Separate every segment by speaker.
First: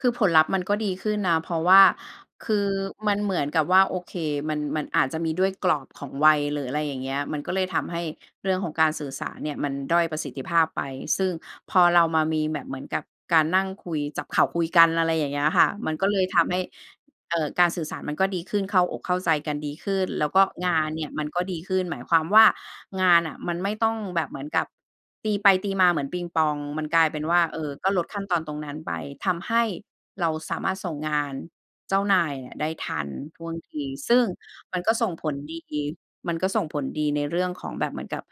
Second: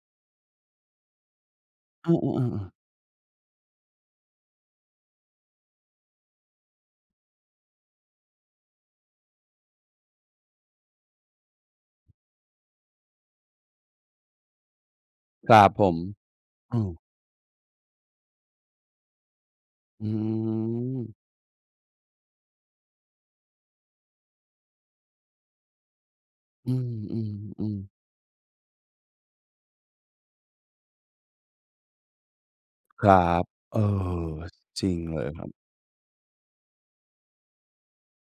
Speaker 1: คือผลลัพธ์มันก็ดีขึ้นนะ เพราะว่า
Speaker 2: อ้อ ๆ เออ
Speaker 1: คือ
Speaker 2: ๆ
Speaker 1: มันเหมือนกับว่า โอเค มัน มันอาจจะมีด้วยกรอบของวัย หรืออะไรอย่างเงี้ย มันก็เลยทำให้เรื่องของการสื่อสารเนี่ย มันด้อยประสิทธิภาพไป ซึ่งพอเรามามีแบบเหมือนกับการนั่งคุย จับเข่าคุยกัน อะไรอย่างเงี้
Speaker 2: ค
Speaker 1: ย
Speaker 2: ร
Speaker 1: ค
Speaker 2: ั
Speaker 1: ่ะ
Speaker 2: บผ
Speaker 1: มัน
Speaker 2: ม
Speaker 1: ก็เลยทำให้
Speaker 2: อืม
Speaker 1: เอ่อ การสื่อสารมันก็ดีขึ้น เข้าอกเข้าใจกันดีขึ้
Speaker 2: อื้
Speaker 1: น
Speaker 2: อ
Speaker 1: แล้วก็งานเนี่
Speaker 2: ฮื
Speaker 1: ย
Speaker 2: อ
Speaker 1: มันก็ดีขึ้น หมายความว่างานน่ะมันไม่ต้องแบบเหมือนกับตีไปตีมาเหมือนปิงปอง
Speaker 2: อื
Speaker 1: มันกลายเป็นว่า เออ
Speaker 2: ม ๆ
Speaker 1: ก
Speaker 2: ๆ
Speaker 1: ็ลดขั้นตอนตรงนั้นไป ทำให้เราสามารถส่งงานเจ้านายอะได้ทั
Speaker 2: ค
Speaker 1: น
Speaker 2: รั
Speaker 1: ท
Speaker 2: บ
Speaker 1: ่วงท
Speaker 2: เออ
Speaker 1: ี ซึ่งมัน
Speaker 2: จร
Speaker 1: ก
Speaker 2: ิ
Speaker 1: ็
Speaker 2: ง
Speaker 1: ส่ง
Speaker 2: เล
Speaker 1: ผ
Speaker 2: ย
Speaker 1: ล
Speaker 2: ครับ
Speaker 1: ดี มันก็ส่งผลดีในเรื่องของแบบเหมือนกับ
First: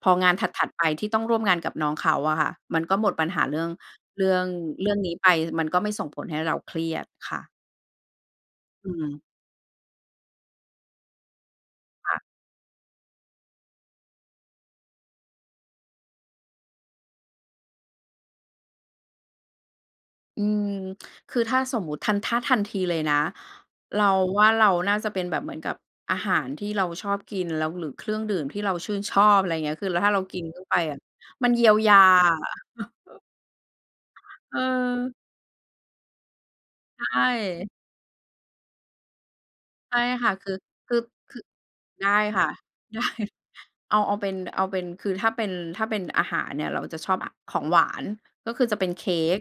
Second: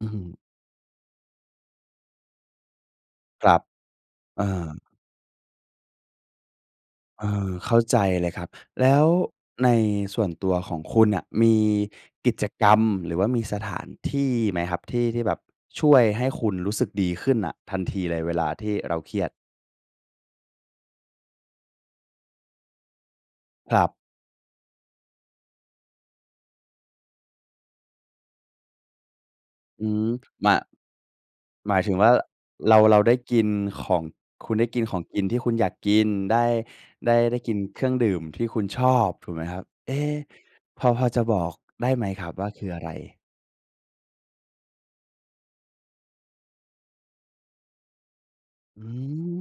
Speaker 2: อ
Speaker 1: พ
Speaker 2: ื้อ
Speaker 1: อ
Speaker 2: ฮื
Speaker 1: ง
Speaker 2: อ
Speaker 1: านถัด ๆ ไปที่ต้องร่วมงานกับน้องเขาอะค่ะ มันก็หมดปัญห
Speaker 2: ค
Speaker 1: า
Speaker 2: ร
Speaker 1: เ
Speaker 2: ั
Speaker 1: ร
Speaker 2: บ
Speaker 1: ื่อง เรื่อ
Speaker 2: เอ
Speaker 1: ง
Speaker 2: อ
Speaker 1: เรื่องนี้ไป มันก็ไม่ส่งผลให้เราเครียด
Speaker 2: เอ
Speaker 1: ค่ะ
Speaker 2: อ เข้าใจเลยครับ แ
Speaker 1: อ
Speaker 2: ล
Speaker 1: ื
Speaker 2: ้ว
Speaker 1: ม
Speaker 2: ในส่วนตัวของคุณน่ะ มี
Speaker 1: ค่ะ
Speaker 2: กิจกรรมหรือว่ามีสถานที่ไหมครับ ที่ที่แบบช่วยให้คุณรู้สึกดีขึ้นน่ะทันทีเลยเวลาที่เราเครียด?
Speaker 1: อืม คือถ้าสมมุติทัน ถ้าทันทีเลยนะ
Speaker 2: ครับ
Speaker 1: เราว่าเราน่าจะเป็นแบบเหมือนกับ อาหารที่เราชอบกิน แล้ว หรือเครื่องดื่มที่เราชื่นชอบ อะไรอย่างเงี้ย
Speaker 2: อื
Speaker 1: คือ แล้ว
Speaker 2: ม
Speaker 1: ถ้าเรากิน
Speaker 2: มา
Speaker 1: เข้าไปอะ มันเยี
Speaker 2: ห
Speaker 1: ย
Speaker 2: ม
Speaker 1: ว
Speaker 2: ายถ
Speaker 1: ย
Speaker 2: ึง
Speaker 1: า
Speaker 2: ว่าเรา เราได้กินของ คุณ
Speaker 1: เ
Speaker 2: ได้กินของ
Speaker 1: ออ
Speaker 2: กินที่คุณอยากกิน ได้
Speaker 1: ใช
Speaker 2: ได้ ได้กิน
Speaker 1: ่
Speaker 2: เครื่องดื่มที่คุณชอบถูกไหมครับ? เอ
Speaker 1: ใช่
Speaker 2: ๊
Speaker 1: ค่ะ คือ
Speaker 2: พอ
Speaker 1: คือ
Speaker 2: พอจะ
Speaker 1: ค
Speaker 2: บ
Speaker 1: ือ
Speaker 2: อกได้ไห
Speaker 1: ไ
Speaker 2: ม
Speaker 1: ด้
Speaker 2: ครับ
Speaker 1: ค
Speaker 2: ว
Speaker 1: ่
Speaker 2: ่
Speaker 1: ะ
Speaker 2: าคืออะไร?
Speaker 1: ได้ เอา เอาเป็น เอาเป็น คือถ้าเป็น ถ้าเป็นอาหารเนี่ย เราจะชอบ อ ของหวาน ก็คือจะ
Speaker 2: อื
Speaker 1: เป็นเค้
Speaker 2: ม
Speaker 1: ก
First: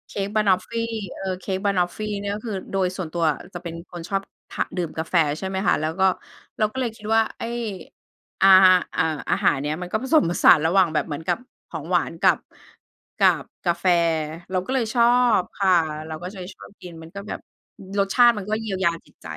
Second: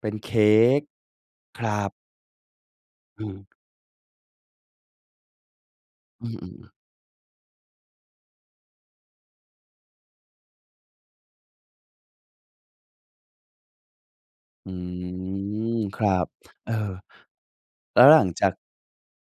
Speaker 2: เป็
Speaker 1: เค
Speaker 2: น
Speaker 1: ้
Speaker 2: เค
Speaker 1: กบะ
Speaker 2: ้
Speaker 1: นอฟฟี
Speaker 2: ก
Speaker 1: เออ เค้
Speaker 2: ค
Speaker 1: ก
Speaker 2: ร
Speaker 1: บ
Speaker 2: ั
Speaker 1: ะนอฟ
Speaker 2: บ
Speaker 1: ฟีนี่ก็คือโดยส่วนตั
Speaker 2: อื
Speaker 1: วอะ
Speaker 2: ม
Speaker 1: จะเป็นคนชอบทา ดื่มกาแฟ ใช่ไหมคะ แล้วก็
Speaker 2: อืม
Speaker 1: เรา
Speaker 2: ๆ ๆ
Speaker 1: ก็เลยคิดว่าไอ้ อา อ่า อาหารเนี้ย มันก็ ผสมผสาน ระหว่างแบบเหมือนกับของหวานกับ กับกาแฟ เราก
Speaker 2: อื
Speaker 1: ็เลยชอบค่ะ
Speaker 2: ม ครั
Speaker 1: เราก
Speaker 2: บ
Speaker 1: ็จะชอ
Speaker 2: เอ
Speaker 1: บ
Speaker 2: อ
Speaker 1: กิน มันก็แบบ อือ
Speaker 2: แล้
Speaker 1: ร
Speaker 2: ว
Speaker 1: ส
Speaker 2: ห
Speaker 1: ช
Speaker 2: ลั
Speaker 1: า
Speaker 2: ง
Speaker 1: ติมั
Speaker 2: จ
Speaker 1: น
Speaker 2: า
Speaker 1: ก
Speaker 2: ก
Speaker 1: ็เยียวยาจิตใจ